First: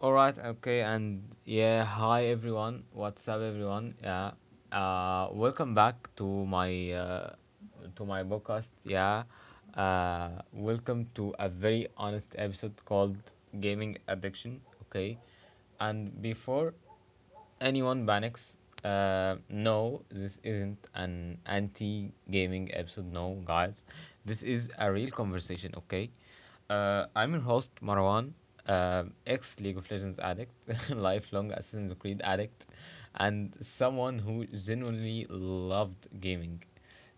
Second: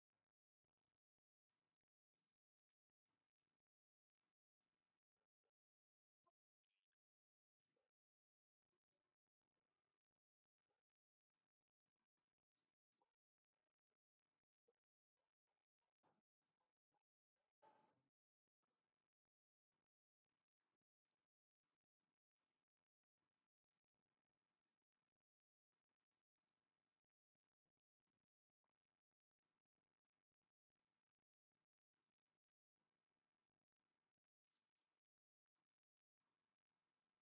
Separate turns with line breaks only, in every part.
Okay, and yeah. Hi, everyone. What's up, everyone? Yeah. Welcome back to my podcast. Yeah. Welcome to a very honest episode called Gaming Addiction. Okay, and before anyone panics. No, this isn't an anti gaming episode. No, guys, this is a real conversation, okay? I'm your host, Marwan, ex League of Legends addict, lifelong Assassin's Creed addict, and someone who genuinely loved gaming.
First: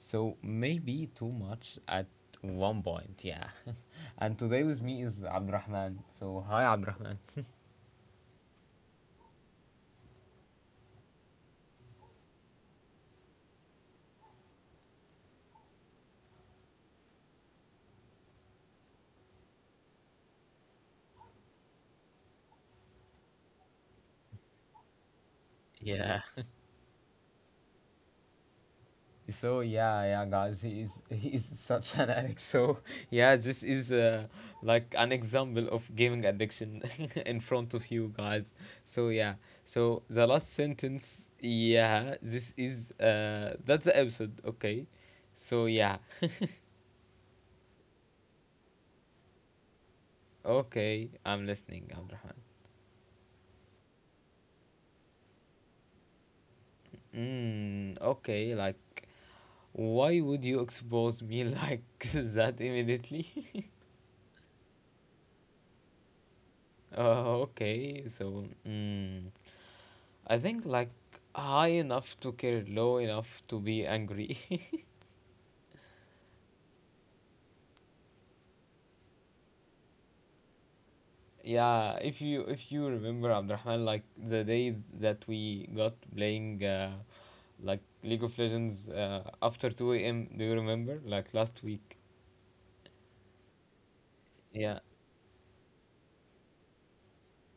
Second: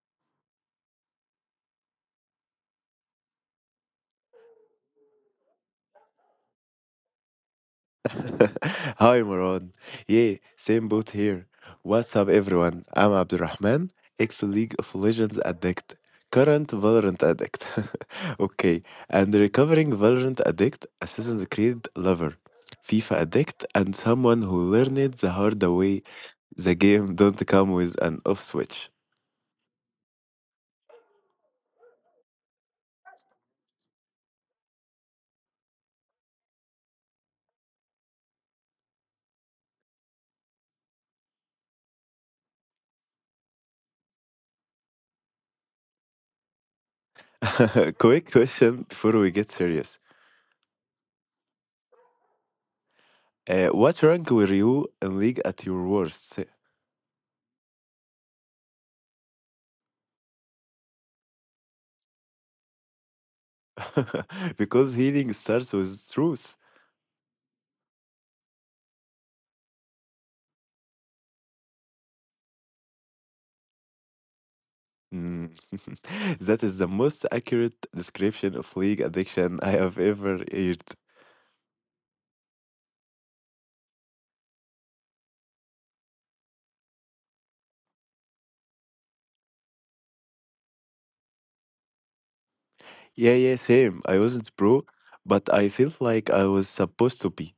So maybe too much at one point, yeah. And today with me is Abdurrahman. So, hi, Abdurrahman.
Hi Moran. Yeah, same boat here. What's up everyone? I'm Abdurrahman, ex-League of Legends addict, current Valorant addict. Okay, and recovering Valorant addict, Assassin's Creed lover, FIFA addict, and someone who learned the hard way
Yeah.
the game don't come with an off switch.
So yeah, yeah, guys, he is he is such an addict. So yeah, this is like an example of gaming addiction in front of you guys. So yeah, so the last sentence, yeah, this is that's the episode. Okay, so yeah.
Quick question before we get serious.
Okay, I'm listening, Abdurrahman.
What rank were you in League at your worst?
Okay, like why would you expose me like that immediately?
Because healing starts with truth.
Okay, I think like high enough to care, low enough to be angry.
Mm. That is the most accurate description of league addiction I have ever heard.
Yeah, if you remember Abdurrahman, like the days that we got playing like League of Legends after 2 a.m. Do you remember? Like last week.
Yeah, yeah, same. I wasn't
Yeah,
pro, but I felt like I was supposed to be.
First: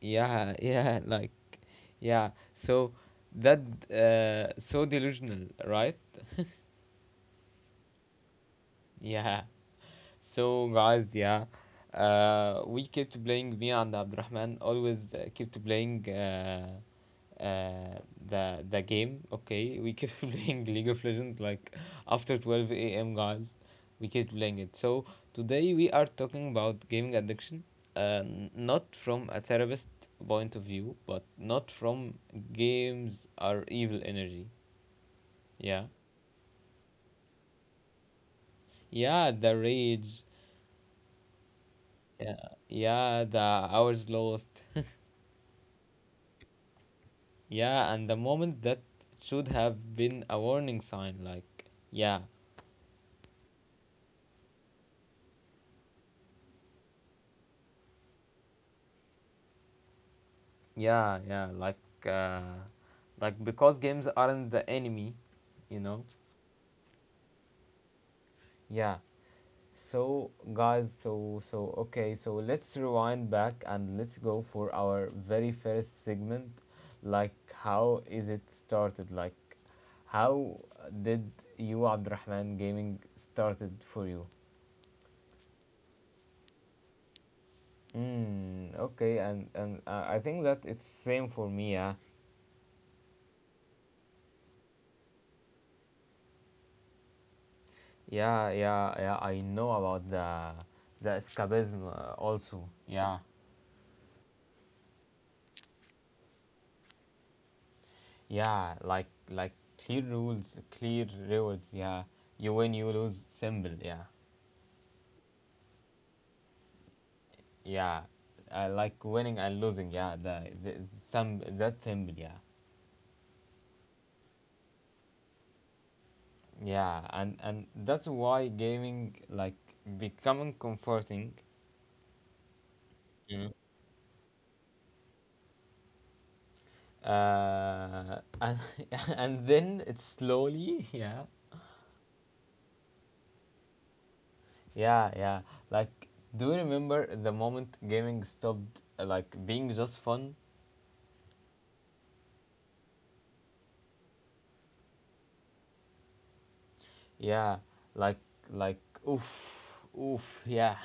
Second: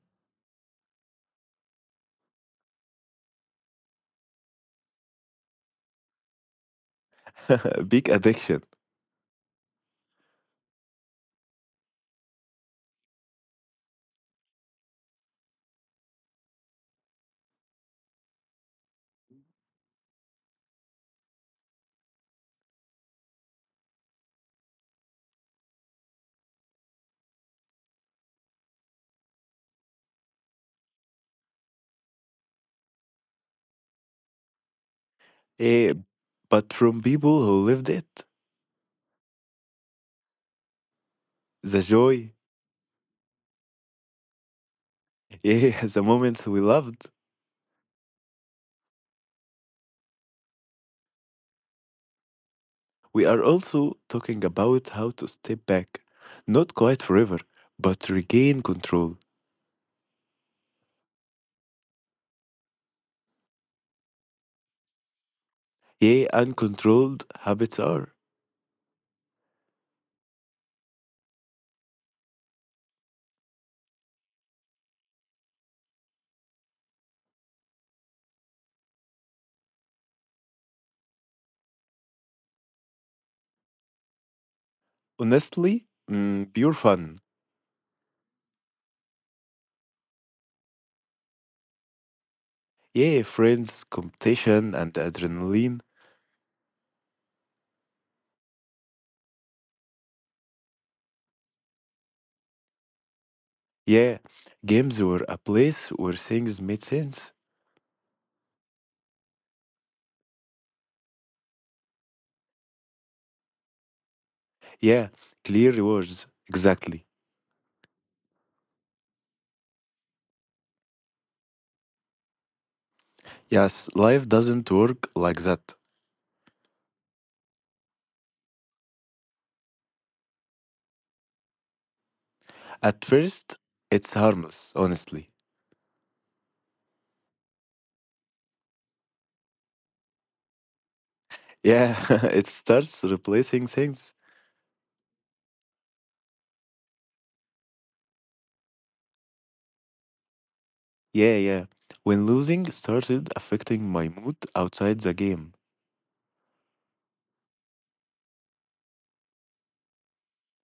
yeah, yeah. Like yeah. So that so delusional, right?
Big addiction.
Yeah. So guys, yeah. We kept playing me and Abdurrahman always kept playing uh, the game. Okay, we kept playing League of Legends like after 12 a.m. guys. We kept playing it. So today we are talking about gaming addiction, not from a therapist point of view, but not from games are evil energy. Yeah,
Eh? But from people who lived it,
yeah, the rage.
the joy,
Yeah, yeah, the hours lost.
yeah, the moments we loved.
Yeah, and the moment that should have been a warning sign, like yeah.
We are also talking about how to step back, not quite forever, but regain control.
Yeah, yeah, uh, like because games aren't the enemy, you know.
Yeah, uncontrolled habits are,
Yeah. So guys, so okay, so let's rewind back and let's go for our very first segment. Like how is it started? Like how did you Abdurrahman gaming started for you?
honestly, pure fun.
Okay, and I think that it's same for me. Yeah.
Yeah, friends, competition, and adrenaline.
Yeah, yeah, yeah. I know about the escapism also. Yeah,
Yeah, games were a place where things made sense.
yeah. Like clear rules, clear rewards. Yeah, you win, you lose. Simple. Yeah,
Yeah, clear rewards. Exactly.
yeah. Like winning and losing. Yeah, the some that simple. Yeah,
Yes, life doesn't work like that.
yeah. And that's why gaming like becoming comforting.
At
You know.
first, it's harmless, honestly.
And and then it slowly. Yeah.
Yeah, it starts replacing things.
Yeah, yeah. Like, do you remember the moment gaming stopped like being just fun?
Yeah, yeah. When losing started affecting my mood outside the game.
Yeah, like like oof, oof. Yeah,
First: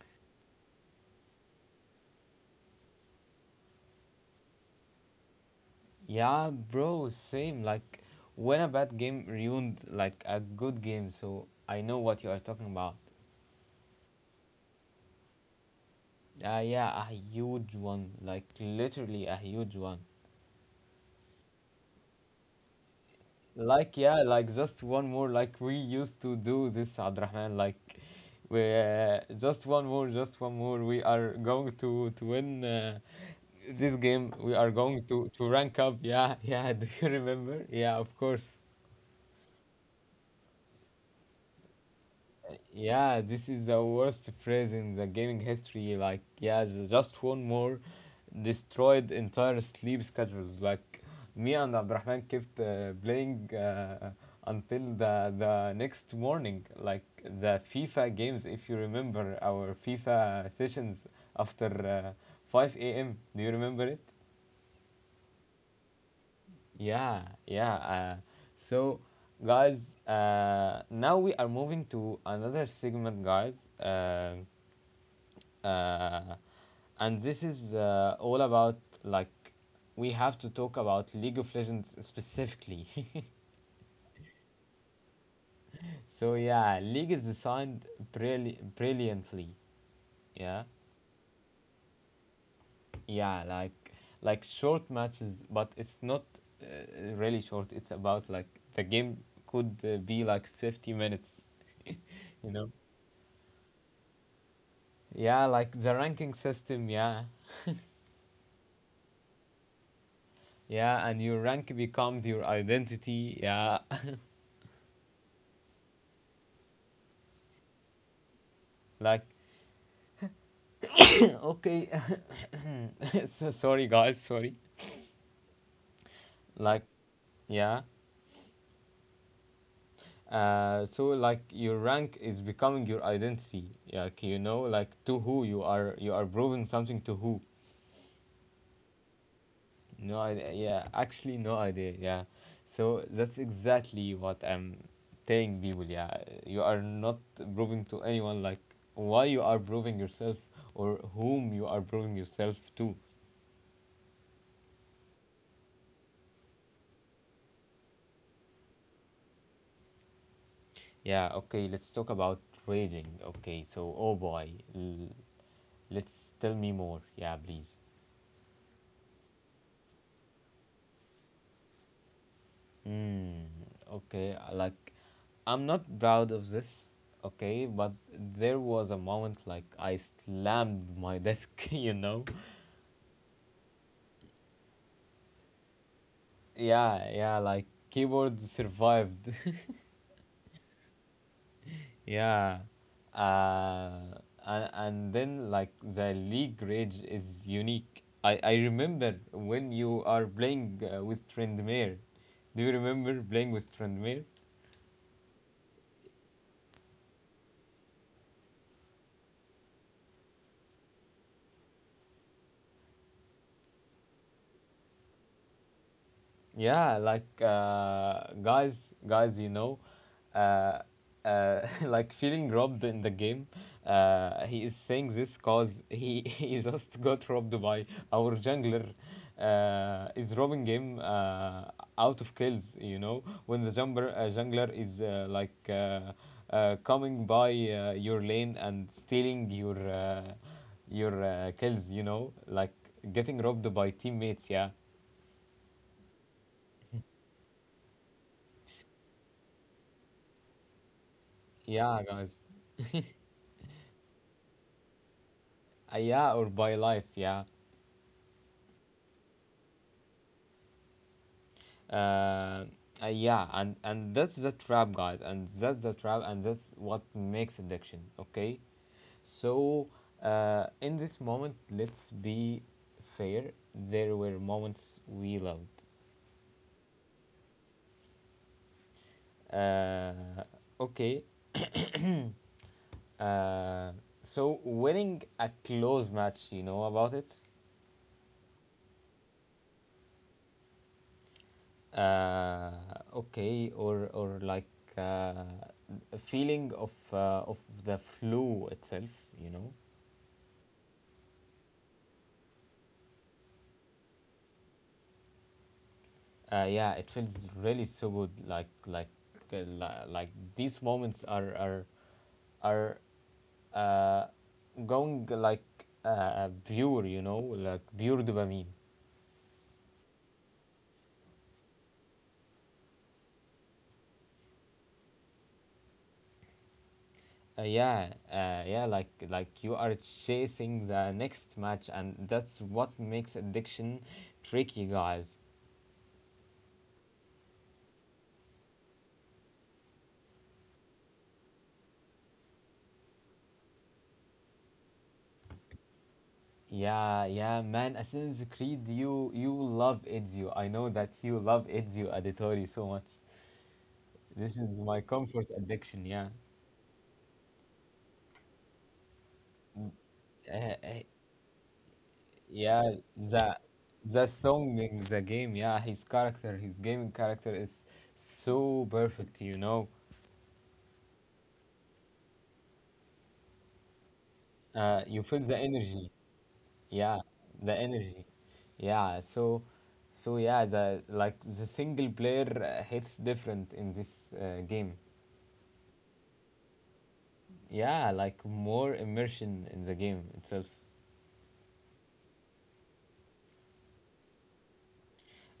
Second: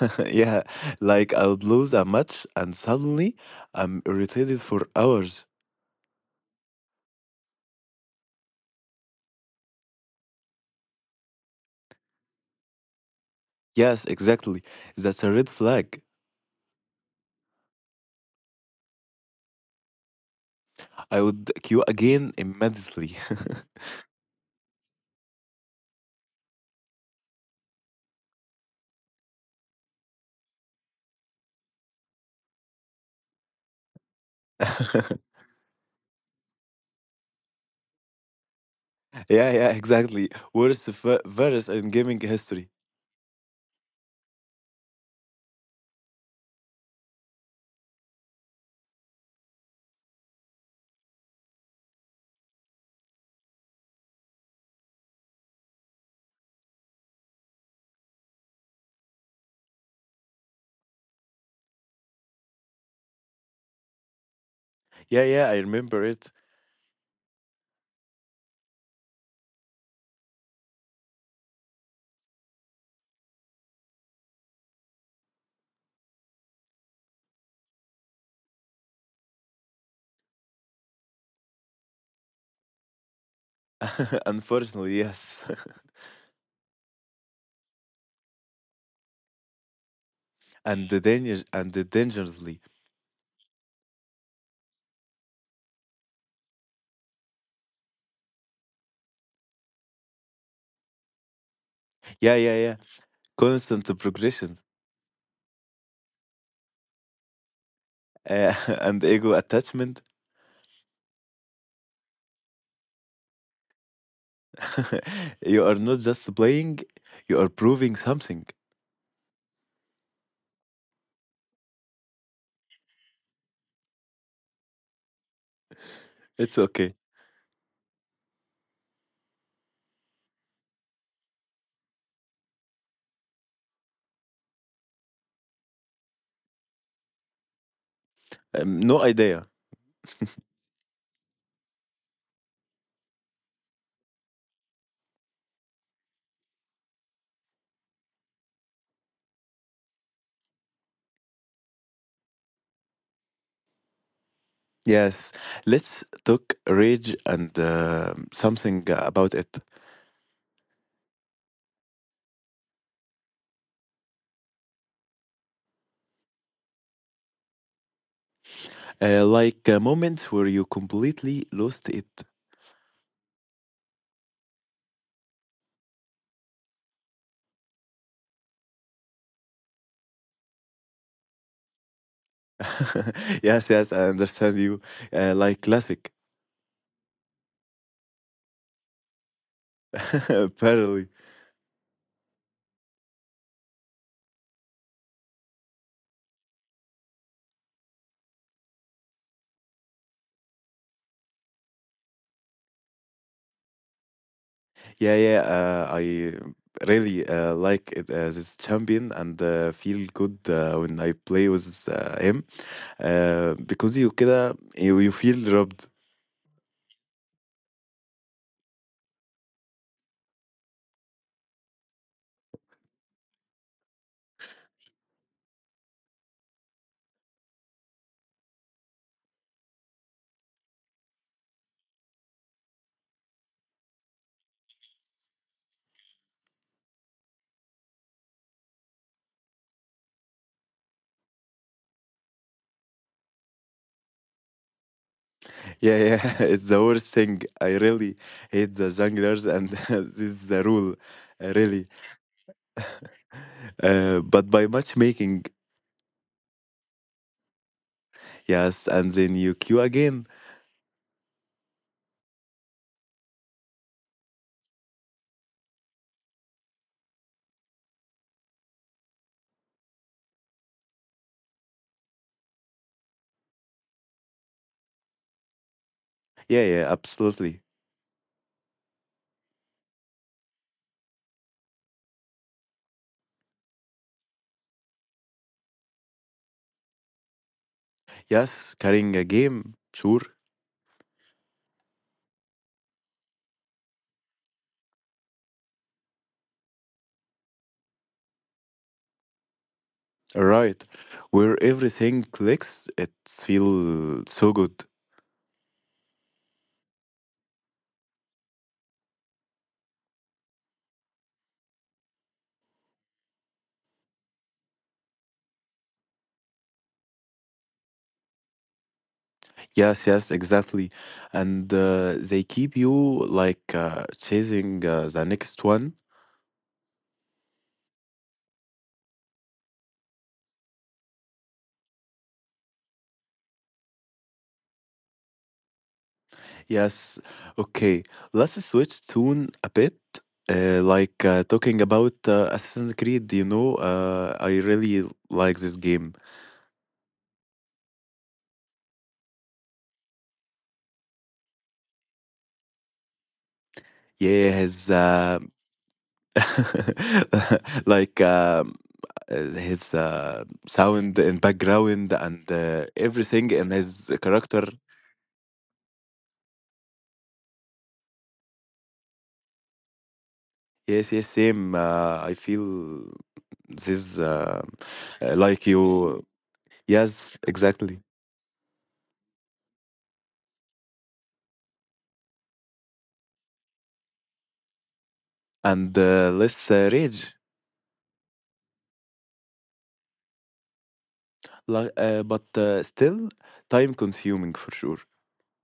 Yeah, like I would lose a match and suddenly I'm irritated for hours.
yeah, bro. Same. Like when a bad game ruined like a good game. So I know what you are talking about.
Yes, exactly. That's a red flag.
Yeah, a huge one. Like literally a huge one.
I would queue again immediately.
Like yeah, like just one more. Like we used to do this, Abdurrahman. Like we just one more, just one more. We are going to win this game. We are going to to rank up. Yeah, yeah. Do you remember? Yeah, of course.
Yeah, yeah, exactly. Worst virus in gaming history.
Yeah, this is the worst phrase in the gaming history. Like, yeah, just one more destroyed entire sleep schedules. Like, me and Abdurrahman kept playing until the next morning. Like the FIFA games, if you remember our FIFA sessions after uh, 5 a.m. Do you remember it?
Yeah, yeah, I remember it.
Yeah, yeah. So, guys, now we are moving to another segment, guys. Um uh, and this is all about like we have to talk about League of Legends specifically.
Unfortunately, yes.
So yeah, League is designed brilliantly. Yeah,
And the danger and the dangerously.
yeah, like short matches, but it's not uh, really short. It's about like the game could be like 50 minutes.
Yeah,
You
yeah,
know.
yeah. Constant progression
Yeah, like the ranking system, yeah.
uh, and ego attachment.
Yeah, and your rank becomes your identity, yeah.
You are not just playing; you are proving something.
Like okay. So sorry guys, sorry.
It's
Like
okay.
yeah. So like your rank is becoming your identity. Like you know like to who you are proving something to who.
No idea.
No idea. Yeah, actually no idea. Yeah. So that's exactly what I'm telling people. Yeah. You are not proving to anyone like why you are proving yourself or whom you are proving yourself to.
Yes, let's talk rage and something about it.
Yeah, okay, let's talk about trading. Okay, so oh boy, let's tell me more. Yeah, please.
Moments where you completely lost it.
Mm, okay, I I'm not proud of this, okay, but there was a moment like I slammed my desk, you know?
Yes, yes, I understand you. Like classic,
Yeah, yeah, like keyboard survived.
apparently.
Yeah. Uh, and then like the league rage is unique. I remember when you are playing with Trendmere. Do you remember playing with Trendmere?
Yeah, yeah, I really like it, this champion and feel good when I play with him because you كده you feel robbed.
Yeah, guys, guys, you know, uh, like feeling robbed in the game. He is saying this cause he he just got robbed by our jungler. Is robbing him out of kills. You know, when the jumper, jungler is like coming by your lane and stealing your kills. You know, like getting robbed by teammates. Yeah,
Yeah, yeah, it's the worst thing. I really hate the junglers, and this is the rule, really.
yeah, guys.
But by matchmaking,
Yeah, or by life, yeah.
yes, and then you queue again.
Uh, yeah, and that's the trap, guys, and that's the trap, and that's what makes addiction, okay? So, in this moment, let's be fair. There were moments we loved.
Yeah, yeah, absolutely.
Uh, okay, uh, so winning a close match, you know about it?
Yes, carrying a game, sure.
uh, okay, or like uh, a feeling of the flu itself, you know.
Right, where everything clicks, it feels so good.
Yeah, it feels really so good, like like these moments are uh, going like pure, you know, like pure dopamine.
Yes, yes, exactly. And they keep you chasing the next one.
Yeah, yeah, like you are chasing the next match, and that's what makes addiction tricky, guys.
Yes. Okay. Let's switch tune a bit. Talking about Assassin's Creed, you know, I really like this game.
Yeah, yeah, man. Assassin's Creed, you love Ezio. I know that you love Ezio Auditore so much.
Yeah,
This is
his
my comfort addiction. Yeah,
like his
uh, uh,
sound and background and
yeah.
everything
The
in his
the
character.
song in the game. Yeah, his character, his gaming character is so perfect. You know,
Yes, yes, same. I feel this
you feel the
like
energy.
you.
Yeah,
Yes,
the
exactly.
energy. Yeah. So, so yeah, the like the single player hits different in this game.
And let's rage.
Yeah, like more immersion in the game itself.
Like, but still time consuming for sure.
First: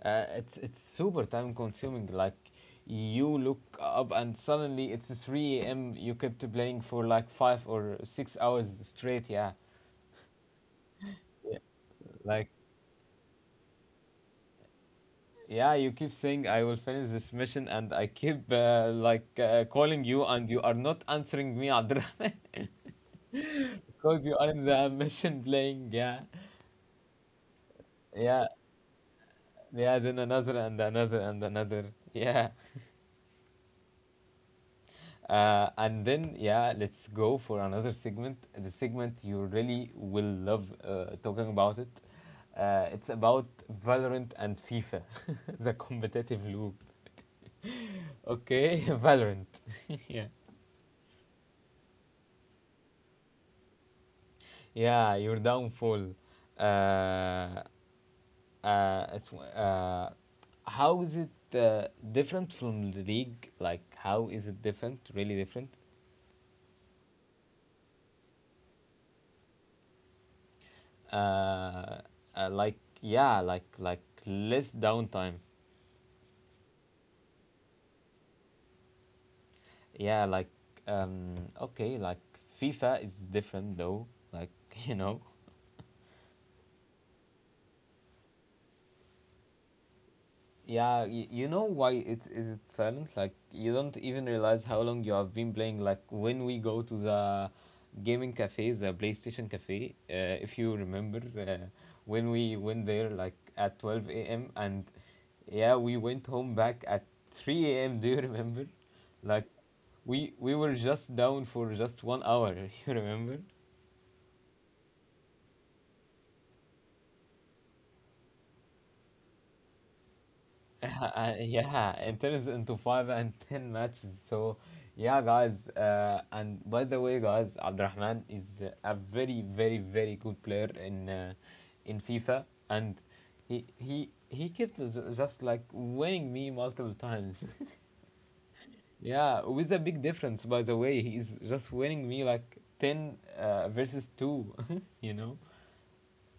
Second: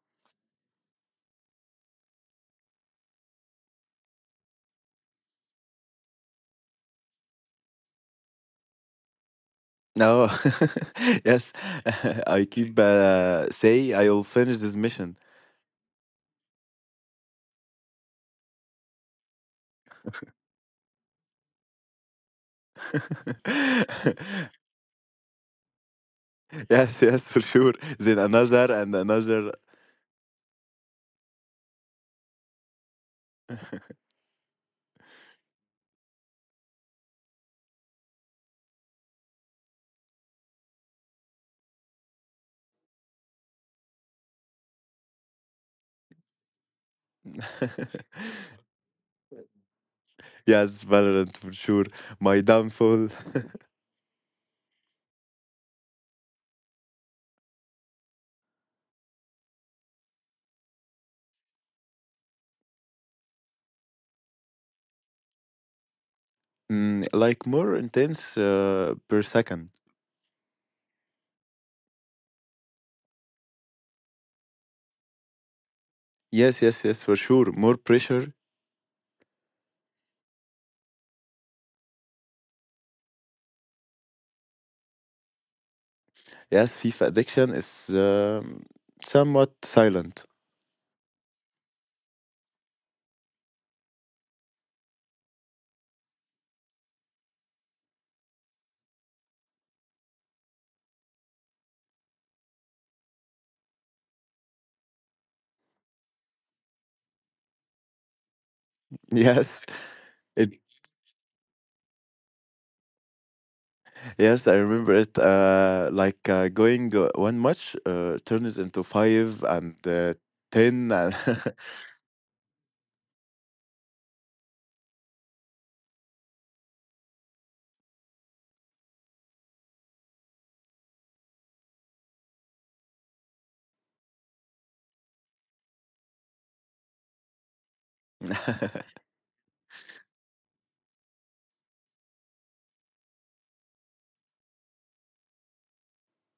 It's super time consuming, like you look up and suddenly it's 3 a.m. You kept playing for like 5 or 6 hours straight, yeah.
No, yes, I
Like
keep say I will finish this mission.
yeah, you keep saying I will finish this mission, and I keep calling you and you are not answering me, Abdurrahman. Because you are in the mission playing, yeah.
Yes, yes, for sure. Then
Yeah,
another and another.
yeah, then another and another and another, yeah. And then, yeah, let's go for another segment. The segment you really will love talking about it. It's about Valorant and FIFA, the competitive loop. Okay, Valorant.
Yes, Valorant for sure. My downfall.
Yeah, your downfall. Uh, uh, it's, uh, how is it different from the league? Like, how is it different? Really different?
Like more intense per second.
Uh, like, yeah, like less downtime.
Yes, yes, yes, for sure. More pressure.
Yeah, okay, like FIFA is different though. Like, you know.
Yes, FIFA addiction is somewhat silent.
Yeah, you know why it is it silent? Like you don't even realize how long you have been playing. Like when we go to the gaming cafe, the PlayStation cafe, if you remember, when we went there like at 12 a.m., and yeah, we went home back at 3 a.m. Do you remember? Like
Yes,
we
it.
we were just down for just one hour. You remember?
Yes, I remember it. Going one match turns into five and ten, and
Yeah, it turns into five and ten matches. So, yeah, guys. And by the way, guys, Abdurrahman is a very, very, very good player in FIFA, and he kept just like winning me multiple times. Yeah, with a big difference. By the way, he's just winning me like ten versus two. You know.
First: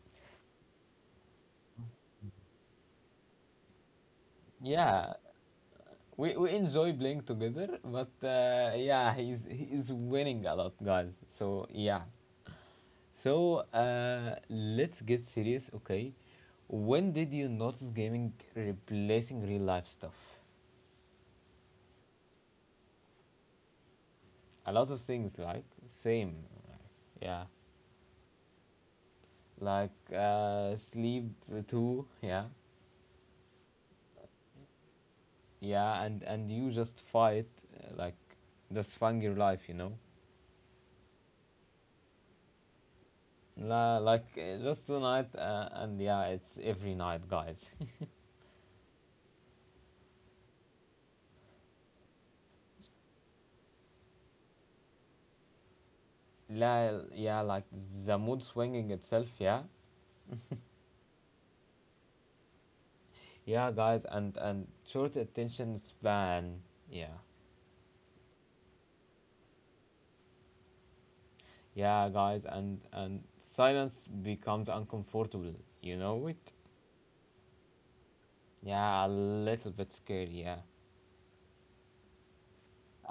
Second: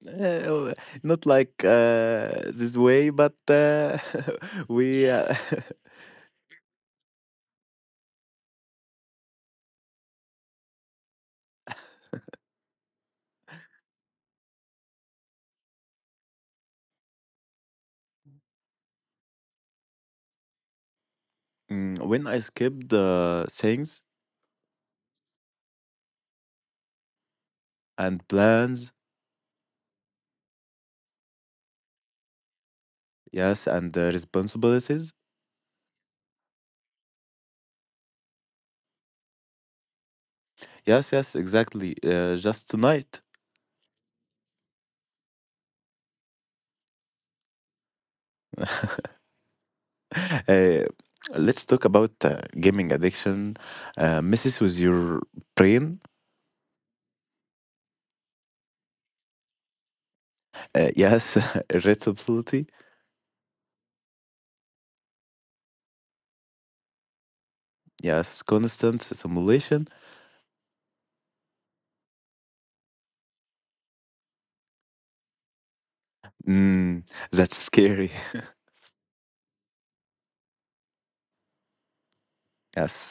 Uh, not like this way, but we.
Yeah, we enjoy playing together, but yeah, he's winning a lot, guys. So yeah, so let's get serious, okay? When did you notice gaming replacing real life stuff?
When I skipped things
A lot of things, like same, yeah,
and plans.
like sleep too, yeah.
Yes, and the responsibilities.
Yeah, and you just fight, like just fun your life, you know.
Yes, yes, exactly. Just tonight.
La, just tonight, and yeah, it's every night, guys.
Uh, let's talk about gaming addiction. Messes with your brain.
La, yeah, like the mood swinging itself, yeah.
Yes, irritability.
Yeah, guys, and short attention span, yeah.
Yes, constant stimulation.
Yeah, guys, and silence becomes uncomfortable, you know it?
Mm, that's scary.
Yeah, a little bit scary, yeah.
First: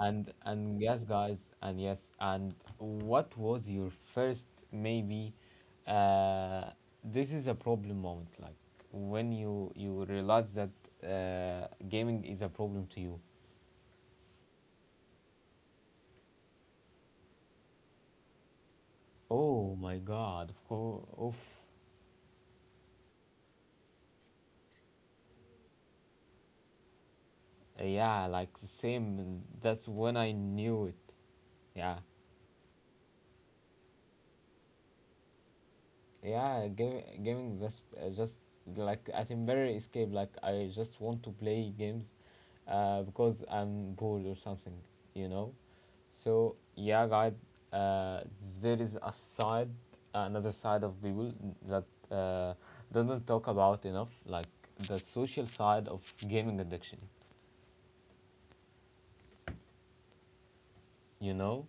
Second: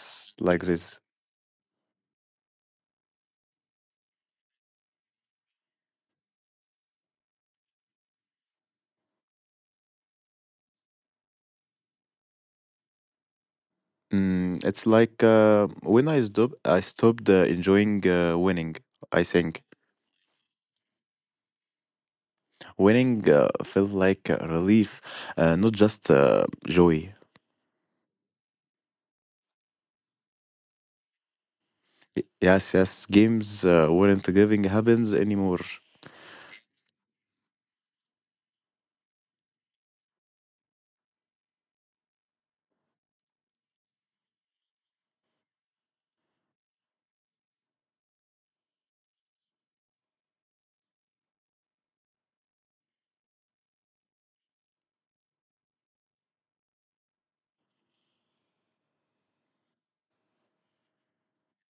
like
And
this.
yes, guys, and yes, and what was your first, maybe uh this is a problem moment, like when you realize that gaming is a problem to you.
It's like I stopped enjoying winning. I think
Oh my god, of course. Oof.
winning felt like a relief, not just joy.
Yeah, like the same. That's when I knew it. Yeah.
Yes, yes. Games weren't giving happens anymore.
Yeah, game, gaming just like at very escape. Like I just want to play games because I'm bored or something, you know? So, yeah, guys, uh, there is a side, another side of people that uh, doesn't talk about enough, like the social side of gaming addiction, you know?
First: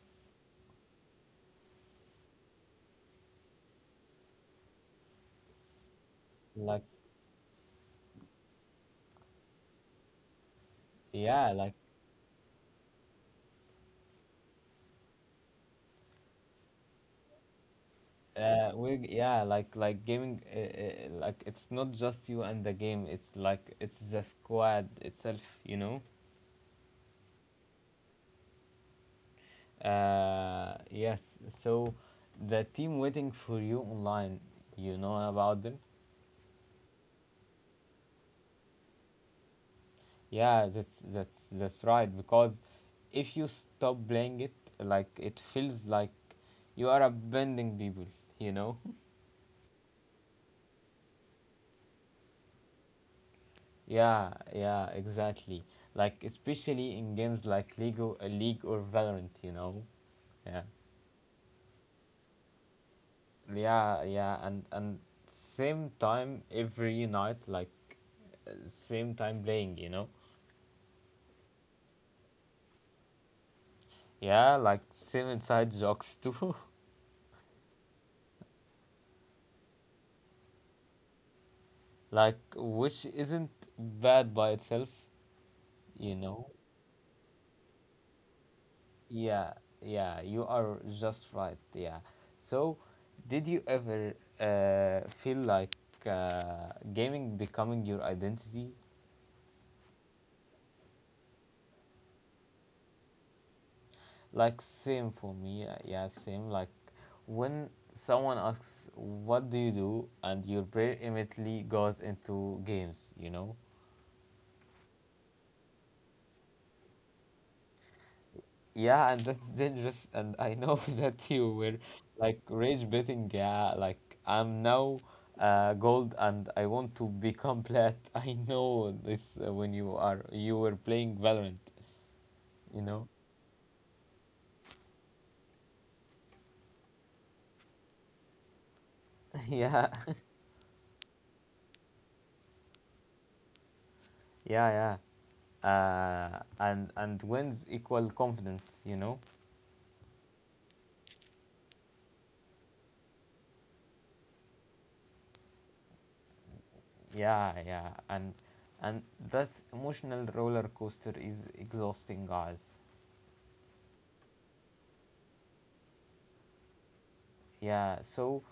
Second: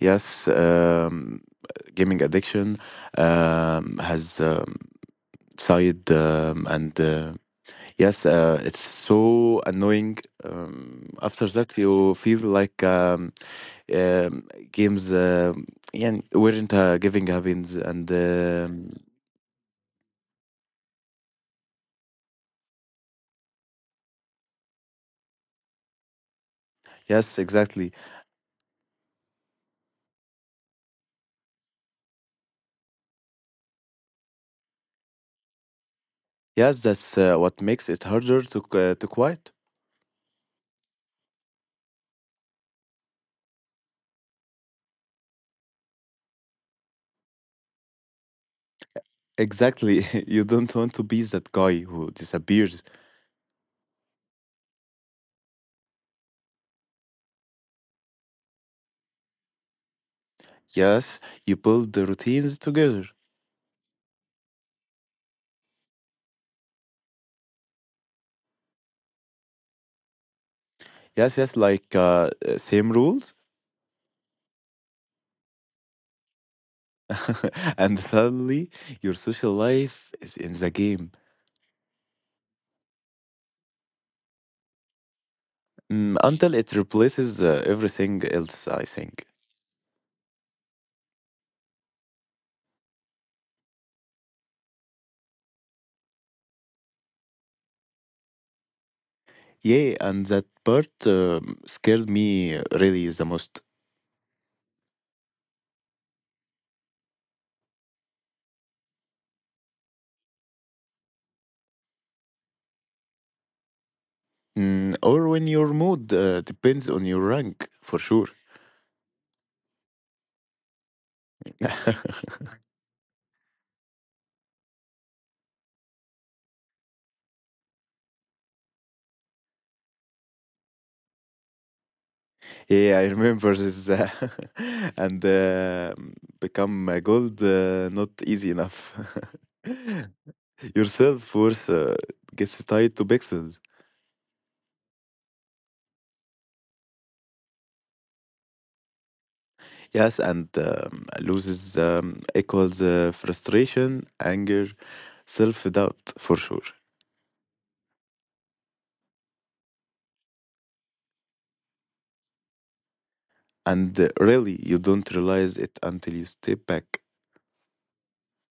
Yes, gaming addiction has side
Like,
and yes, it's so annoying. After
yeah, like
that, you feel like games yeah, weren't giving happens and
We, yeah, like gaming, like it's not just you and the game. It's like it's the squad itself, you know.
Yes, exactly.
Yes. So, the team waiting for you online. You know about them.
Yes, that's what makes it harder to quiet.
Yeah, that's right. Because if you stop playing it, like it feels like you are abandoning people. You know.
Exactly. You don't want to be that guy who disappears.
Yeah, yeah, exactly. Like especially in games like League or Valorant. You know. Yeah.
Yes, you build the routines together.
Yeah, yeah, and same time every night, like uh, same time playing, you know.
Yes, yes, same rules,
Yeah, like same inside jokes too.
and suddenly your social life is in the game.
Like which isn't bad by itself, you know.
Until it replaces everything else. I think.
Yeah, yeah, you are just right. Yeah. So, did you ever feel like gaming becoming your identity?
Yeah, and that part scared me really the most.
Like same for me, yeah, same. Like when someone asks, "What do you do?" and your brain immediately goes into games, you know.
Mm, or when your mood depends on your rank, for sure.
Yeah, and that's dangerous. And I know that you were like rage betting. Yeah, like I'm now gold, and I want to become plat. I know this when you were playing Valorant, you
Yeah,
know.
I remember this, and become a gold not easy enough.
Yeah,
Your self worth gets tied to pixels.
yeah, yeah. And wins equal confidence, you know.
Yes, and loses equals frustration, anger, self doubt for sure.
Yeah, yeah, and that emotional roller coaster is exhausting, guys.
And really, you don't realize it until you step back.
Yeah, so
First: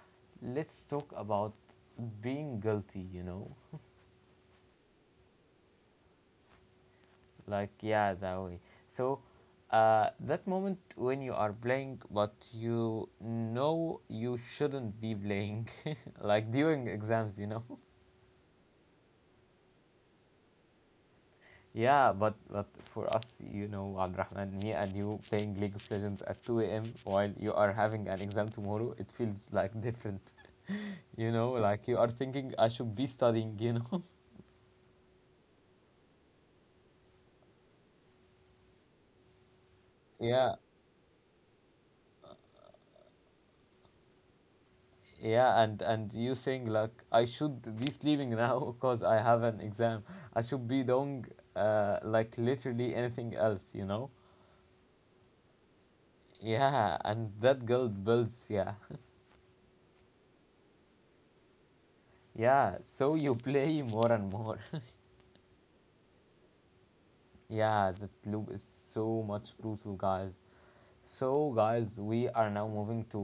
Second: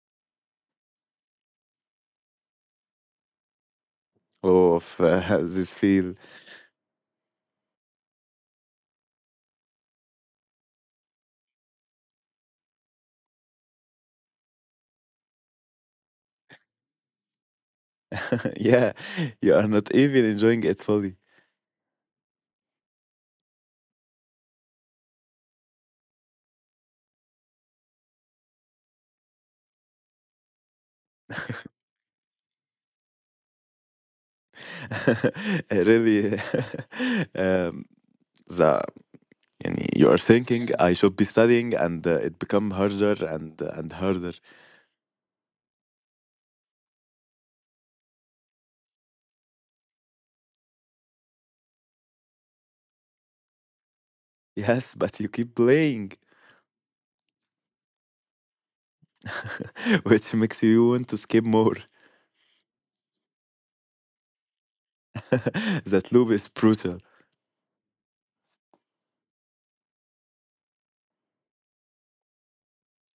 let's talk about being guilty. You know,
Oh, of this feel.
like yeah, that way. So, that moment when you are playing, but you know you shouldn't be playing, like during exams. You know.
Yeah, you are not even enjoying it fully.
Yeah, but for us, you know, Abdurrahman, me and you playing League of Legends at 2 a.m. while you are having an exam tomorrow, it feels like different. You know, like you are thinking I should be studying, you know.
Really, um, the, yani, you are
Yeah,
thinking I should be studying, and it become harder and harder.
yeah, and you saying like I should be sleeping now, because I have an exam. I should be doing like literally anything else, you know.
Yes, but you keep playing,
Yeah, and that guilt builds, yeah.
which makes you want to skip more.
Yeah, so you play more and more.
That loop is brutal.
Yeah, that loop is so much brutal, guys. So, guys, we are now moving to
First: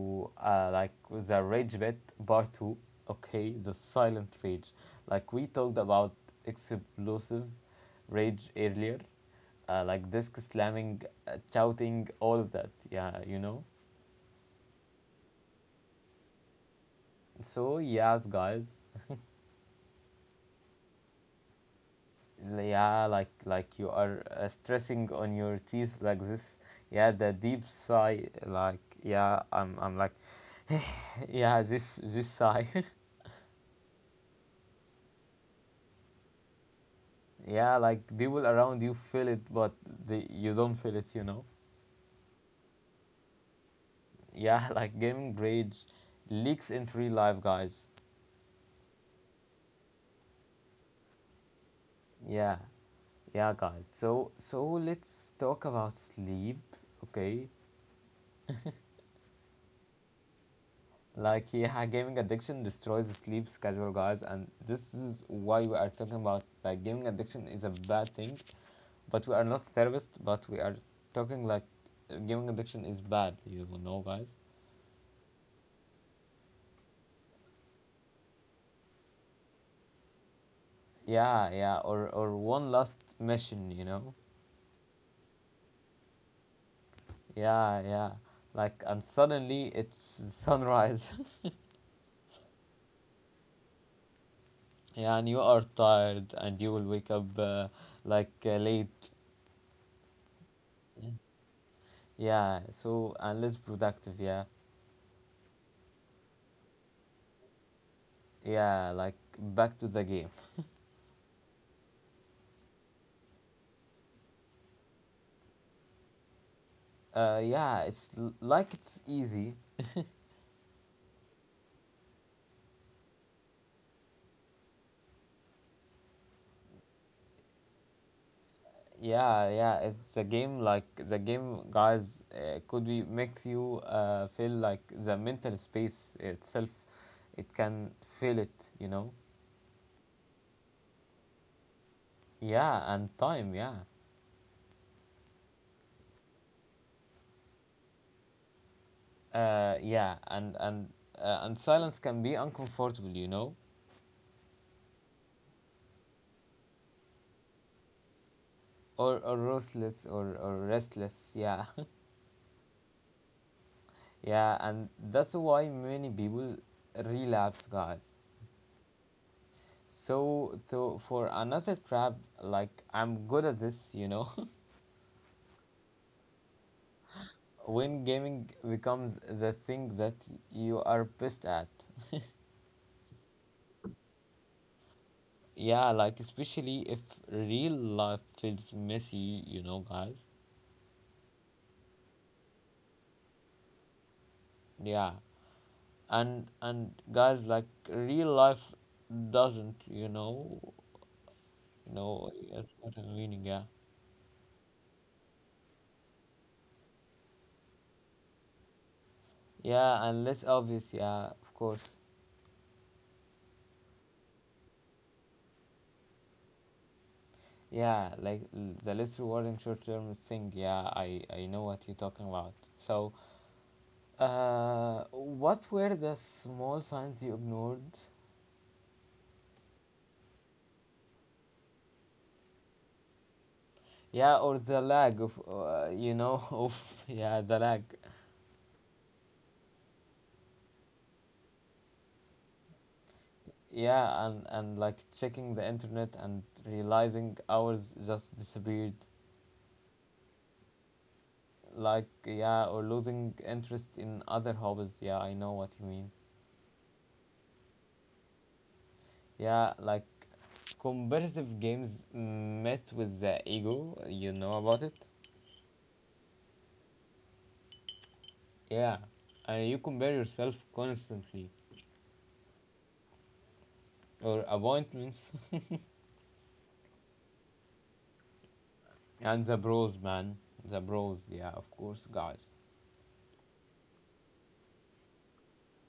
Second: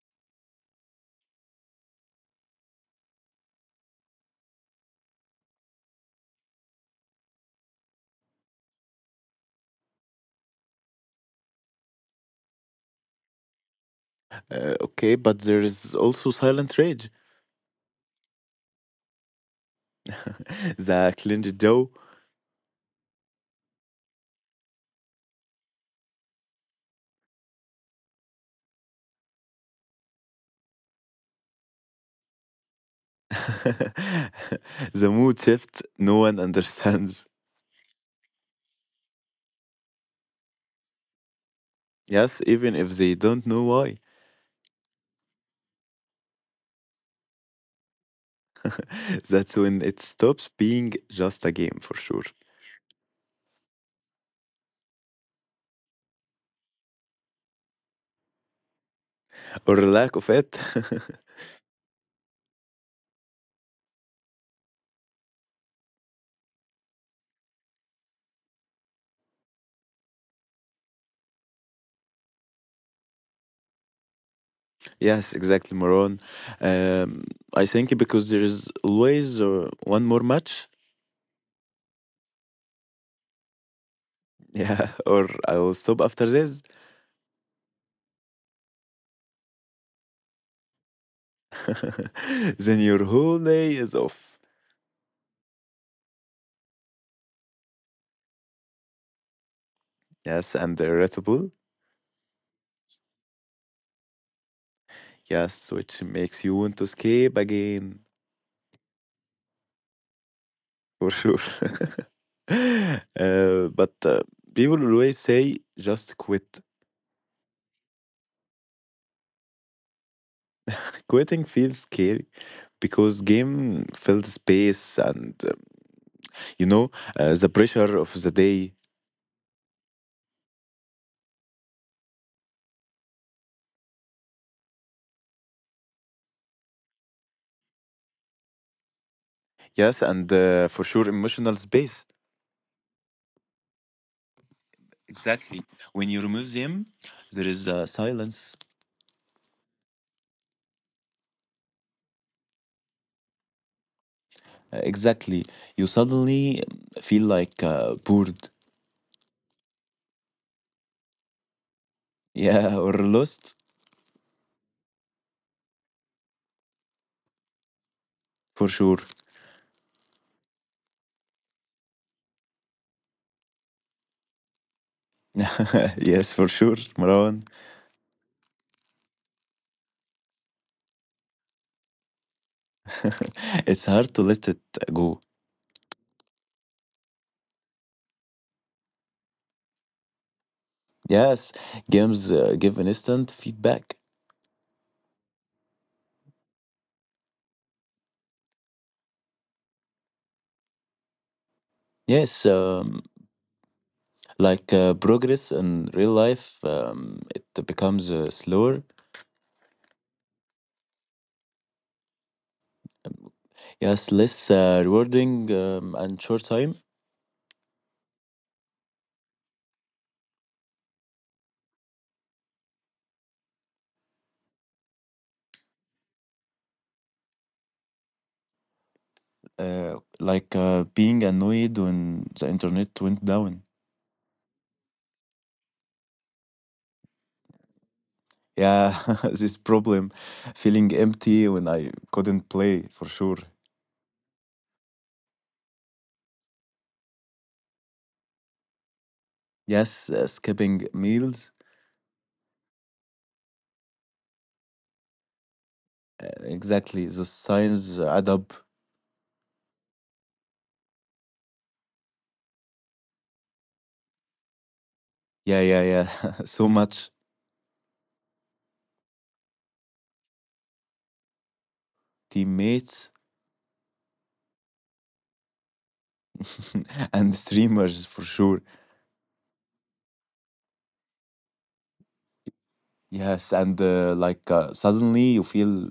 like the rage bit part two. Okay, the silent rage. Like we talked about explosive rage earlier, like disc slamming, shouting, all of that. Yeah, you know.
Okay, but there is also silent rage,
So yes, guys.
the clenched jaw,
Yeah, like you are stressing on your teeth like this. Yeah, the deep sigh. Like yeah, I'm like, yeah, this sigh.
the mood shift no one understands.
Yeah, like people around you feel it, but the you don't feel it, you know.
Yes, even if they don't know why.
Yeah. Like gaming rage leaks into real life, guys.
That's when it stops being just a game for sure,
Yeah, yeah, guys, so let's talk about sleep, okay.
or lack of it.
Like yeah, gaming addiction destroys the sleep schedule, guys, and this is why we are talking about, like, gaming addiction is a bad thing, but we are not therapist, but we are talking like gaming addiction is bad, you know, guys.
Yes, exactly, Moron. Um, I think because there is always one more match.
Yeah, yeah, or one last mission, you know.
Yeah, or I'll stop after this.
Yeah, yeah. Like, and suddenly it's sunrise.
Then your whole day is off.
Yeah, and you are tired, and you will wake up like late.
Yes, and irritable.
Yeah, so and less productive. Yeah,
Yes, which makes you want to escape again,
yeah. Like back to the game.
for sure. But People always say just quit.
Yeah, it's like it's easy.
Quitting feels scary because game fills space and you know the pressure of the day.
Yeah, yeah. It's a game. Like the game, guys. Could be makes you feel like the mental space itself. It can feel it. You know.
Yes, and for sure emotional space.
Yeah, and time. Yeah.
Exactly. When you remove them, there is silence.
Yeah, and silence can be uncomfortable, you know,
Exactly. You suddenly feel like bored.
or restless. Yeah.
Yeah, or lost,
Yeah, and that's why many people relapse, guys.
for sure.
So for another trap, like I'm good at this, you know.
Yes, for sure, Marwan.
When gaming becomes the thing that you are best at.
It's hard to let it go.
Yeah, like especially if real life feels messy, you know, guys.
Yes, games give an instant feedback.
Yeah, and guys, like real life doesn't, You know
Yes,
that's what I'm meaning, yeah.
progress in real life, it becomes slower.
Yeah, and less obvious, yeah, of course.
Yes, less rewarding and short time.
Yeah, like the less rewarding short-term thing, yeah. I know what you're talking about. So, what were the small signs you ignored?
Being annoyed when the internet went down.
Yeah, or the lag of, you know, of, yeah, the lag.
Yeah, this problem, feeling empty when I couldn't play, for sure.
Yeah, and like checking the internet and realizing hours just disappeared.
Yes, skipping meals,
Like, yeah, or losing interest in other hobbies, yeah, I know what you mean.
exactly. The signs add up.
Yeah, like competitive games mess with the ego, you know about it.
Yeah, yeah, yeah. So much
Yeah, and you compare yourself constantly.
teammates
Or appointments.
and streamers, for sure.
And the bros, man, the bros, yeah, of course, guys.
Yes, and suddenly you feel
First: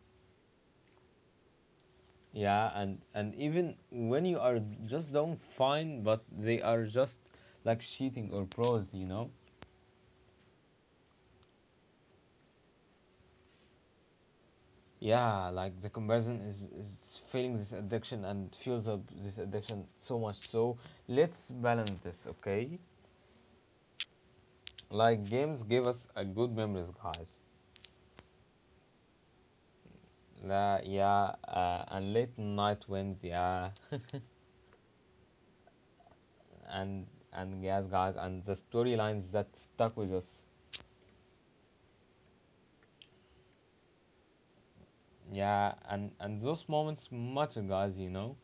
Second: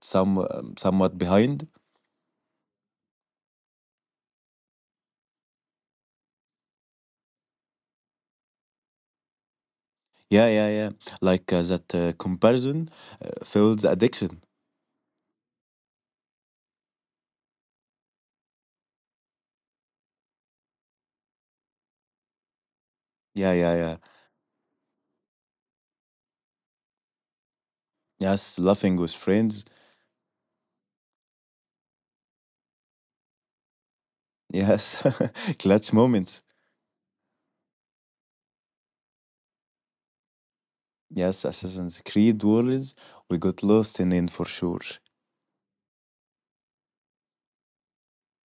somewhat behind.
Yeah, and even when you are just doing fine, but they are just like cheating or pros, you know.
Yeah, yeah, yeah. Like that Comparison fuels addiction.
Yeah, like the comparison is feeling this addiction and fuels up this addiction so much. So let's balance this, okay?
Yeah, yeah, yeah.
Like games give us a good memories, guys.
Yes, laughing with friends.
La, yeah, and late night wins, yeah,
Yes, clutch moments.
and and yes, guys, and the storylines that stuck with us,
Yes, Assassin's Creed worries we got lost in it for sure,
yeah, and those moments matter, guys. You know,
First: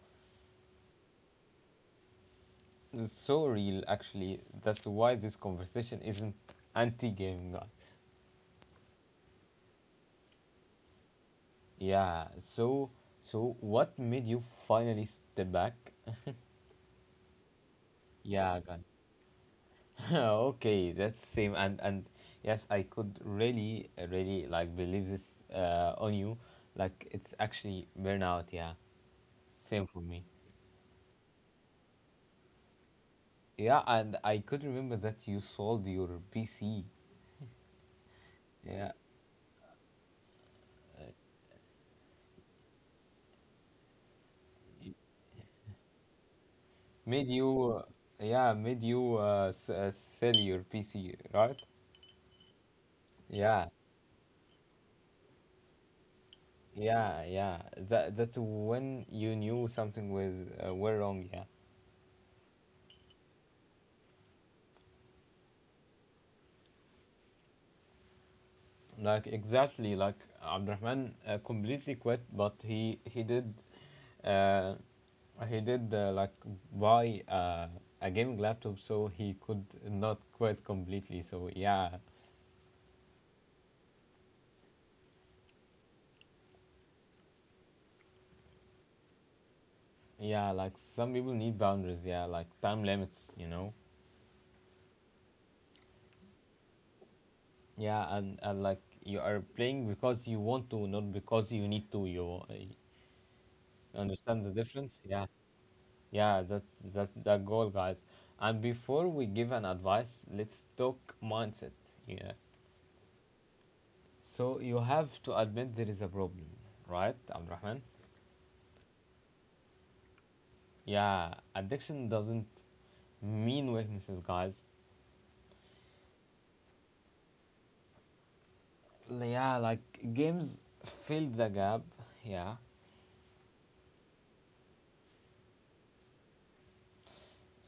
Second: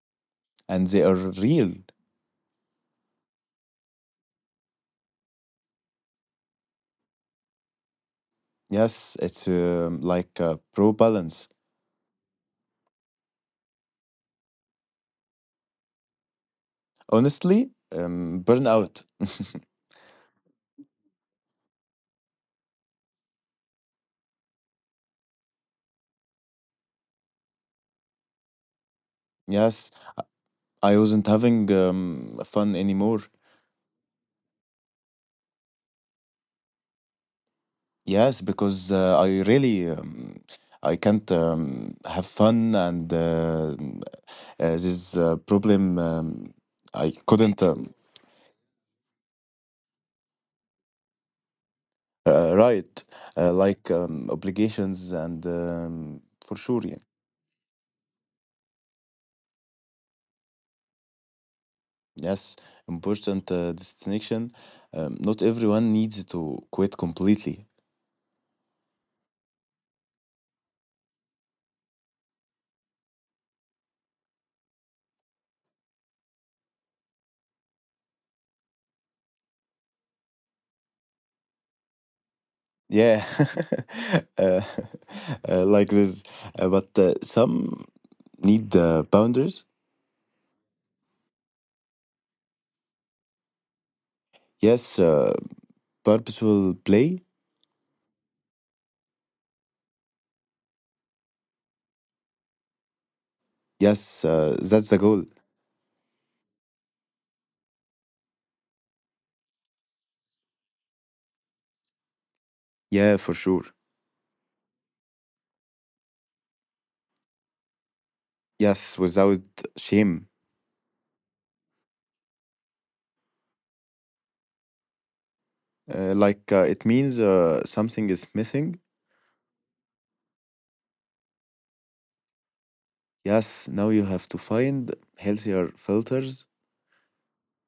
and they are real.
it's so real actually. That's why this conversation isn't anti-gaming, guys.
Yes, it's like a pro balance.
Yeah. So, so what made you finally step back?
Honestly,
Yeah, gun.
burnout.
Okay, that's same. And yes, I could really, really like believe this on you. Like it's actually burnout. Yeah, same
Yes,
for me.
I wasn't having fun anymore.
Yeah, and I could remember that you sold your PC.
Yes,
Yeah,
because I really I can't have fun, and this problem I
made
couldn't.
you. Yeah, made you sell your PC, right?
Right,
Yeah.
obligations and for sure, yeah.
Yeah, yeah. That's when you knew something was were wrong. Yeah,
Yes, important distinction. Not everyone needs to quit completely.
like exactly like Abdurrahman completely quit, but he did, uh, like buy a gaming laptop, so he could not quit completely. So yeah,
Yeah, uh, like this. But Some need boundaries.
yeah. Like some people need boundaries. Yeah, like time limits. You know.
Yes, purposeful play.
Yeah, and like you are playing because you want to, not because you need to. You
Yes,
understand the
that's
difference?
the
Yeah.
goal.
Yeah, that's the goal, guys. And before we give an advice, let's talk mindset. Yeah.
Yeah, for sure.
So you have to admit there is a problem, right, Abdurrahman?
Yes, without shame.
Yeah, addiction doesn't mean weaknesses, guys.
It means something is missing.
Yeah, like games fill the gap. Yeah.
Yes, now you have to find healthier filters.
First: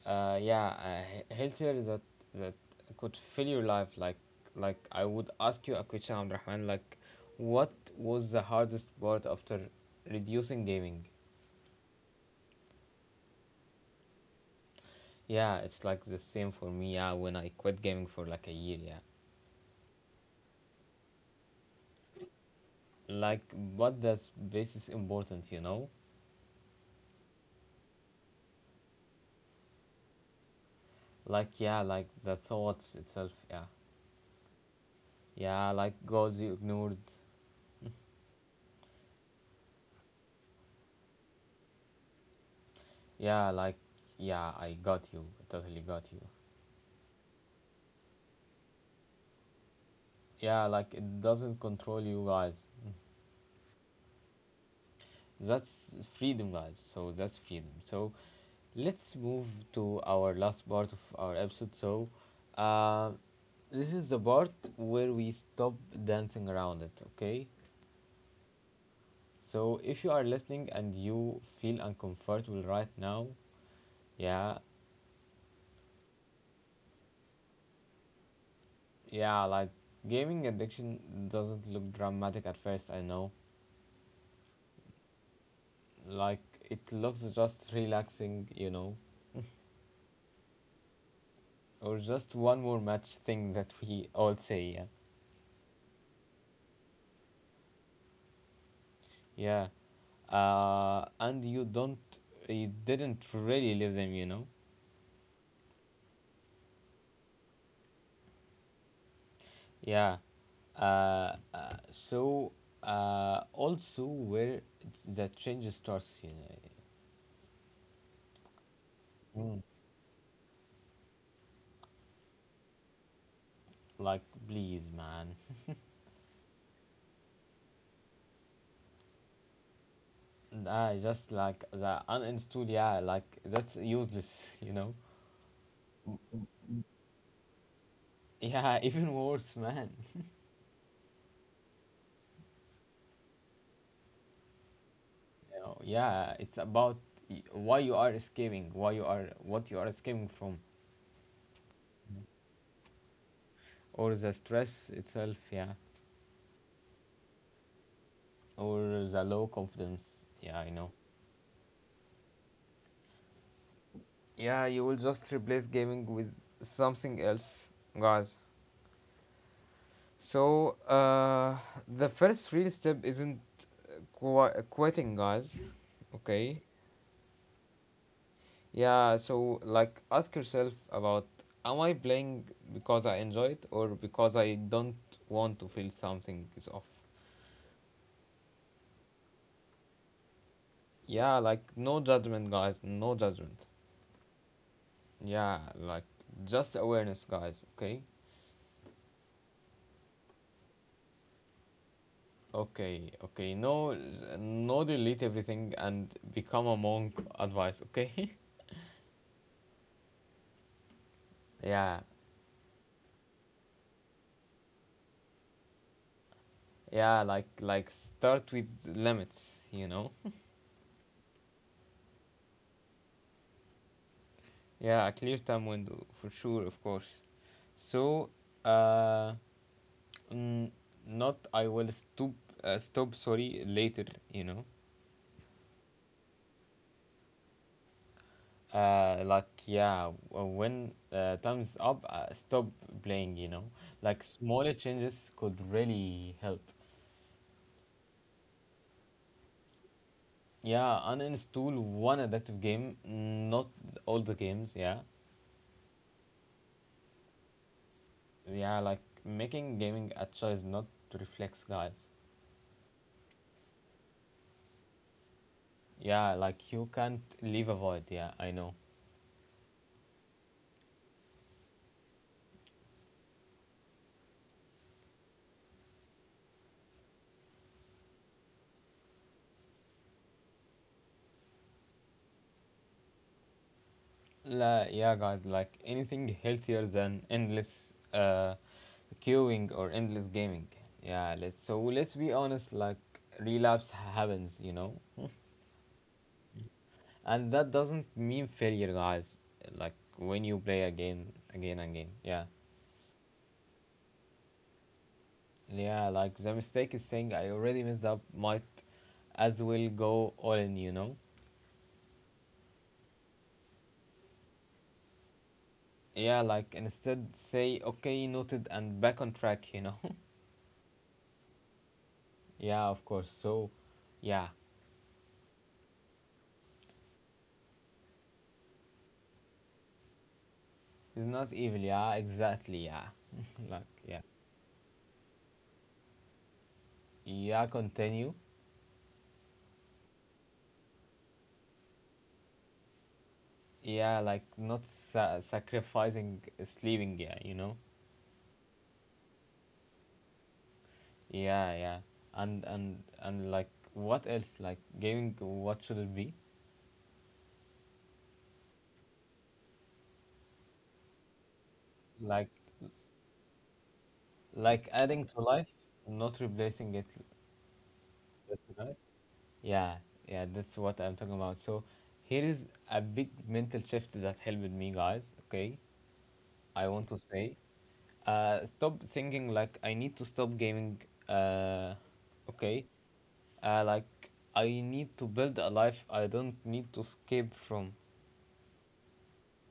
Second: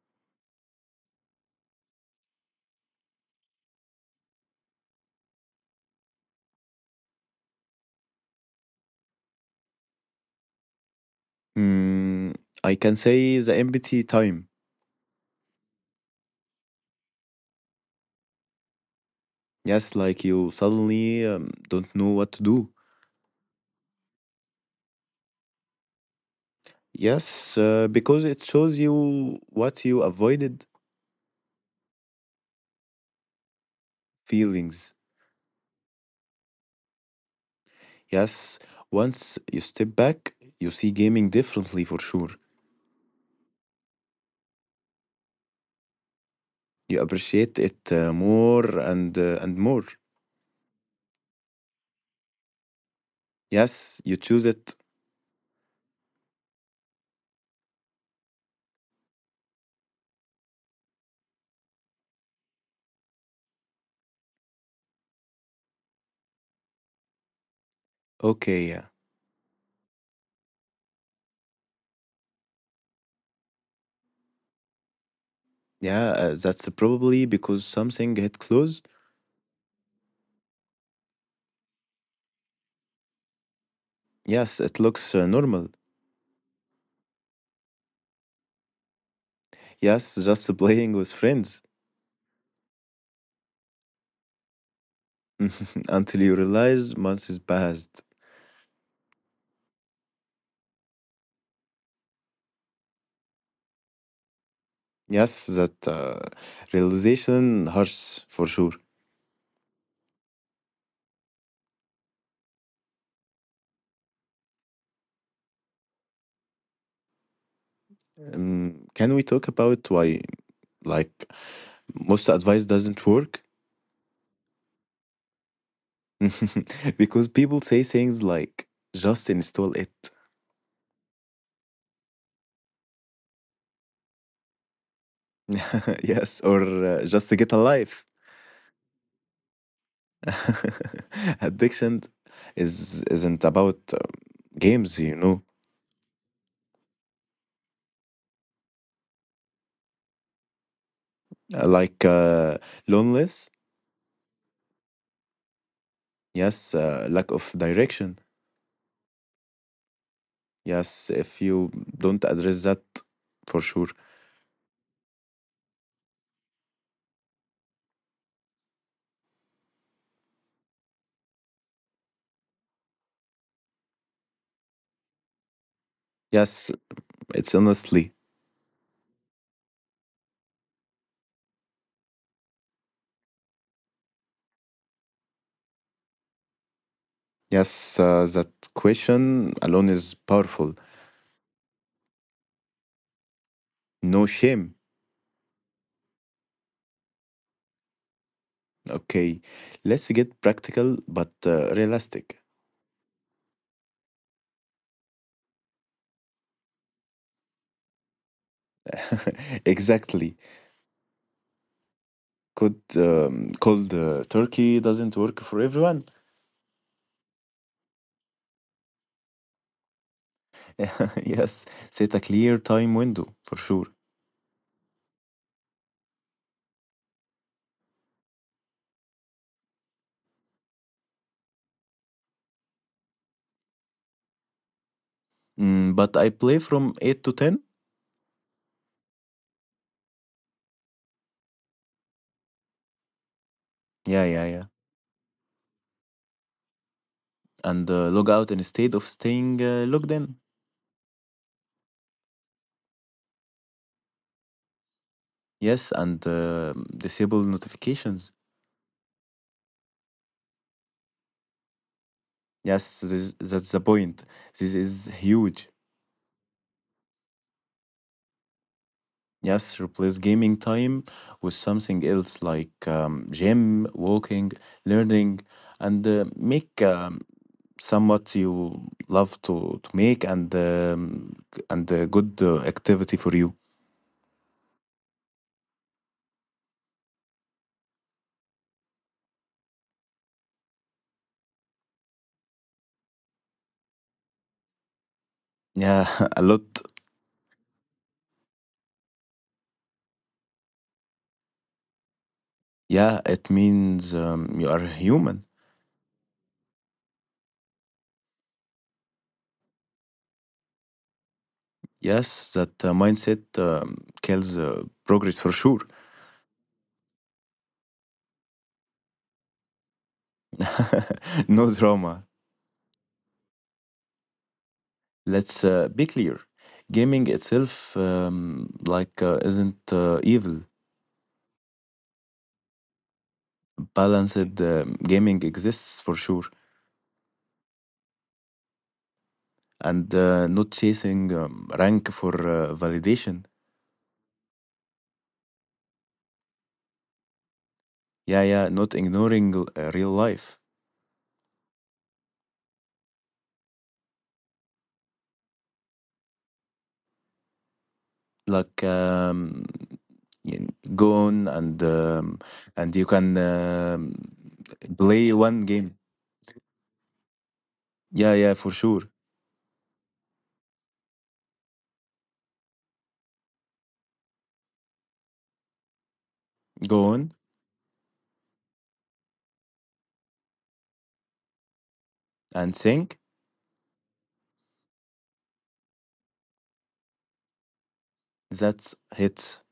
Yeah, healthier that could fill your life. Like I would ask you a question, Abdurrahman. Like, what was the hardest part after reducing gaming?
Mm, I can say the empathy time.
Yeah, it's like the same for me. Yeah, when I quit gaming for like a year, yeah.
Yes, like you suddenly don't know what to do.
Like, but that's this is important, you know.
Yes, because it shows you what you avoided
Like, yeah, like the thoughts itself, yeah,
feelings.
yeah. Like, goals you ignored,
Yes, once you step back, you see gaming differently for sure.
yeah. Like, yeah, I got you, totally got you.
You appreciate it more and more.
Yeah, like it doesn't control you, guys.
Yes, you choose it.
That's freedom, guys. So that's freedom. So let's move to our last part of our episode. So, uh, this is the part where we stop dancing around it. Okay.
Okay, yeah,
So if you are listening and you feel uncomfortable right now, yeah,
yeah. That's probably because something hit close.
yeah, like gaming addiction doesn't look dramatic at first, I know.
Yes, it looks normal.
Like it looks just relaxing, you know,
Yes, just playing with friends.
or just one more match thing that we all say, yeah.
Until you realize months is passed.
Yeah. And you didn't really leave them, you know.
Yes, that realization hurts for sure.
Yeah. So also where the change starts, you
Can we talk
know.
about why, like, most advice doesn't work?
Like, please, man.
Because people say things like, just install it.
I just like the uninstall, yeah, like that's useless, you know.
Yes, or just to get a life.
Yeah, even worse, man.
Addiction isn't about games, you know.
You know, yeah, it's about why you are escaping, what you are escaping from,
Uh, Like, uh, Loneliness.
or the stress itself, yeah,
Yes, lack of direction.
or the low confidence, yeah, I know.
Yes, if you don't address that, for sure.
Yeah, you will just replace gaming with something else, guys. So, the first real step isn't quitting, guys. Okay.
Yes, it's honestly.
Yeah, so like ask yourself about, am I playing because I enjoy it, or because I don't want to feel something is off?
Yes, that question alone is powerful.
Yeah, like no judgment, guys, no judgment.
No shame.
Yeah, like just awareness, guys, okay?
Okay, let's get practical but realistic.
Okay, okay, no, no delete everything and become a monk advice, okay?
Exactly.
Yeah,
Could cold turkey doesn't work for everyone.
yeah, like start with limits, you know?
Yes, set a clear time window for sure.
Yeah, a clear time window for sure, of course. So, uh, Mm, not I will stop sorry, later, you know.
But I play from eight to ten.
Uh, like yeah, when time's up, stop playing, you know.
Yeah,
Like
yeah, yeah.
smaller changes could really help.
And log out instead of staying logged in.
Yeah, uninstall one addictive game, not all the games, yeah.
Yes, and disable notifications.
Yeah, like making gaming a choice, not reflex, guys.
Yes, this, that's the point. This is huge.
Yeah, like you can't leave a void, yeah, I know.
Yes, replace gaming time with something else like gym, walking, learning, and make somewhat you love to make and a good activity for you.
La, yeah, guys, like anything healthier than endless queuing or endless gaming. Yeah, let's be honest. Like relapse happens, you know,
Yeah, a lot.
and that doesn't mean failure, guys. Like when you play again, again, again. Yeah,
Yeah, it means you are human.
yeah. Like the mistake is saying I already messed up. Might as well go all in, you know.
Yes, that mindset kills progress for sure.
Yeah, like instead say, okay, noted, and back on track, you know.
No drama.
Yeah, of course. So, yeah.
Let's be clear. Gaming itself, isn't evil.
It's not evil, yeah, exactly, yeah. Like, yeah.
Balanced gaming exists for sure,
Yeah, continue.
and not chasing rank for validation.
Yeah, like not sacrificing sleeping, yeah, you know?
Yeah, yeah, not ignoring real life.
Yeah, yeah. And like what else? Like giving, what should it be?
Like, you go on
Like
and you can
like adding
play
to
one
life,
game.
not replacing it
Yeah, yeah,
with
for
life.
sure.
Yeah, yeah, that's what I'm talking about. So here is a big mental shift that helped me, guys, okay? I
Go
want to
on
say, stop thinking like I need to stop gaming. Uh,
and
okay,
think.
like I need to build a life I don't need to escape from.
That's hits.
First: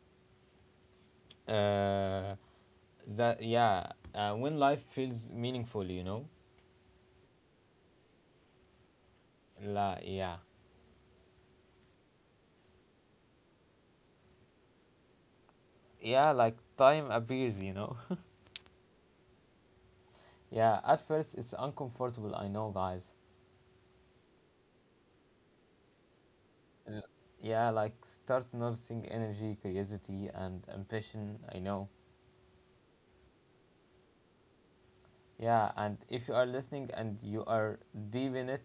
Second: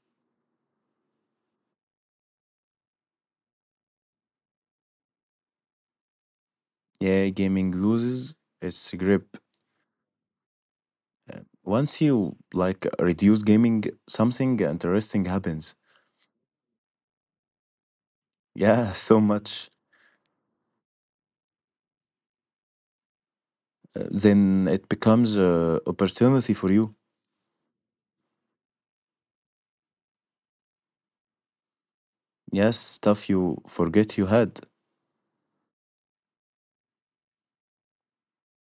Uh, that Yeah. When life feels meaningful, you know.
Yeah, gaming loses its grip.
La, yeah,
Once you like reduce gaming, something interesting happens.
yeah. Like time appears, you know.
Yeah, so much.
Yeah. At first, it's uncomfortable. I know, guys.
Then it becomes a opportunity for you.
Uh, yeah, like start noticing energy, curiosity, and ambition. I know.
Yes, stuff you forget you had.
Yeah, and if you are listening and you are deep in it,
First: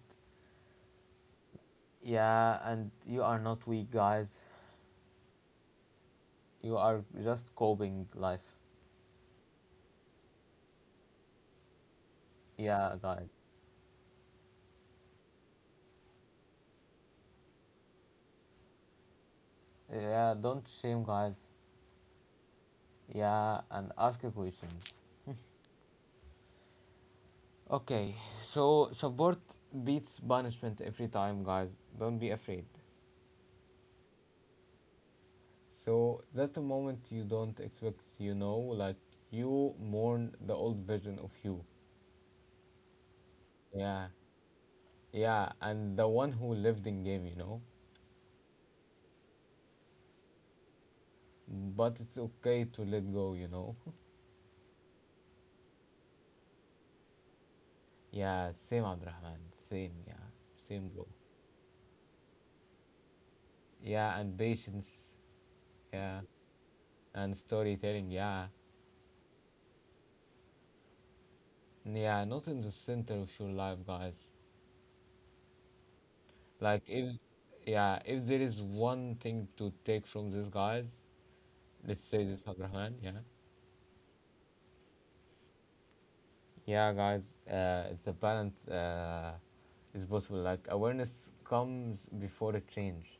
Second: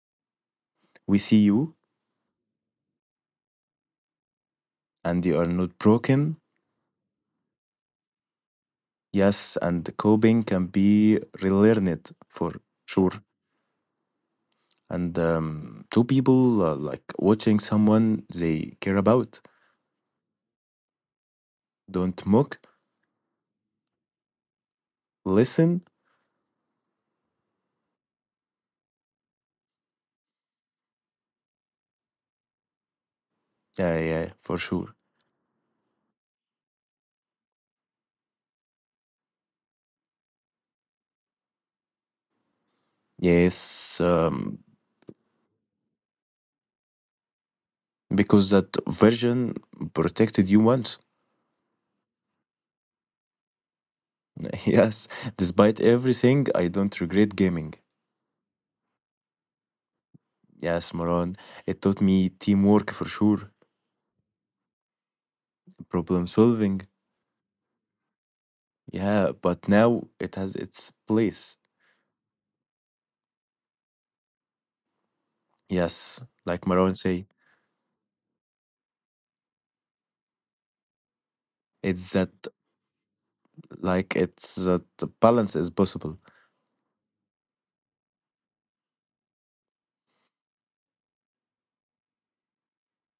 We see you,
yeah, and you are not weak, guys.
and you are not broken.
You are just coping life.
Yes, and coping can be relearned for
Yeah,
sure
guys.
and two people like watching someone they care about.
Yeah, don't shame, guys.
Don't mock,
Yeah, and ask a question.
listen.
Okay, so support beats punishment every time, guys. Don't be afraid.
Yeah, yeah, for sure.
So that's the moment you don't expect, you know, like you mourn the old version of you.
Yes,
Yeah, yeah, and the one who lived in game, you know.
because that version protected you once.
But it's okay to let go, you know.
Yes, despite everything, I don't regret gaming.
Yeah, same Abdurrahman. Same, yeah. Same,
Yes,
bro.
Moran, it taught me teamwork for sure,
Yeah, and patience. Yeah.
problem solving.
And storytelling, yeah.
Yeah, but now it has its place.
Yeah, not in the center of your life, guys.
Yes, like
Like
Maron
if
say,
yeah, if there is one thing to take from this, guys, let's
it's
say
that
this, Abraham, yeah.
like it's that the balance is possible.
Yeah, guys, it's a balance, is possible. Like awareness comes before a change.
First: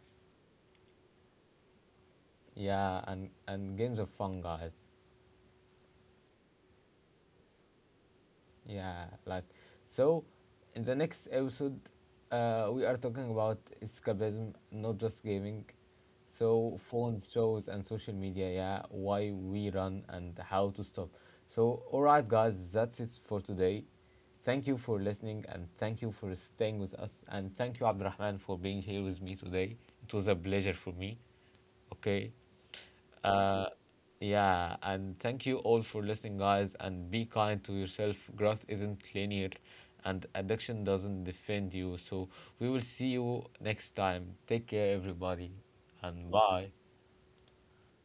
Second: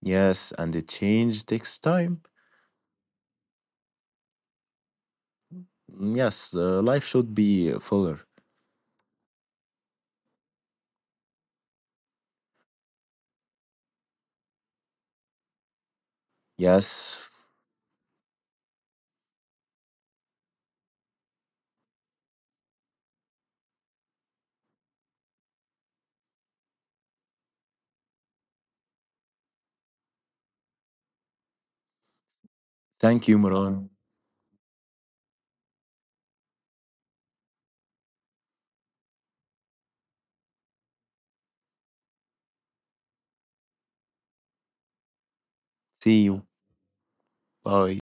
Yes, and the change takes time.
Yeah, and games are fun, guys.
Yes, life should be fuller.
Yeah, like so in the next episode we are talking about escapism, not just gaming. So phones,
Yes.
shows and social media, yeah, why we run and how to stop. So all right guys, that's it for today. Thank you for listening, and thank you for staying with us, and thank you Abdurrahman for being here with me today. It was a pleasure for me. Okay.
Thank you,
Uh,
Moran.
yeah, and thank you all for listening, guys. And be kind to yourself. Growth isn't linear, and addiction doesn't defend you. So we will see you next time. Take care, everybody,
See
and
you.
bye.
Bye.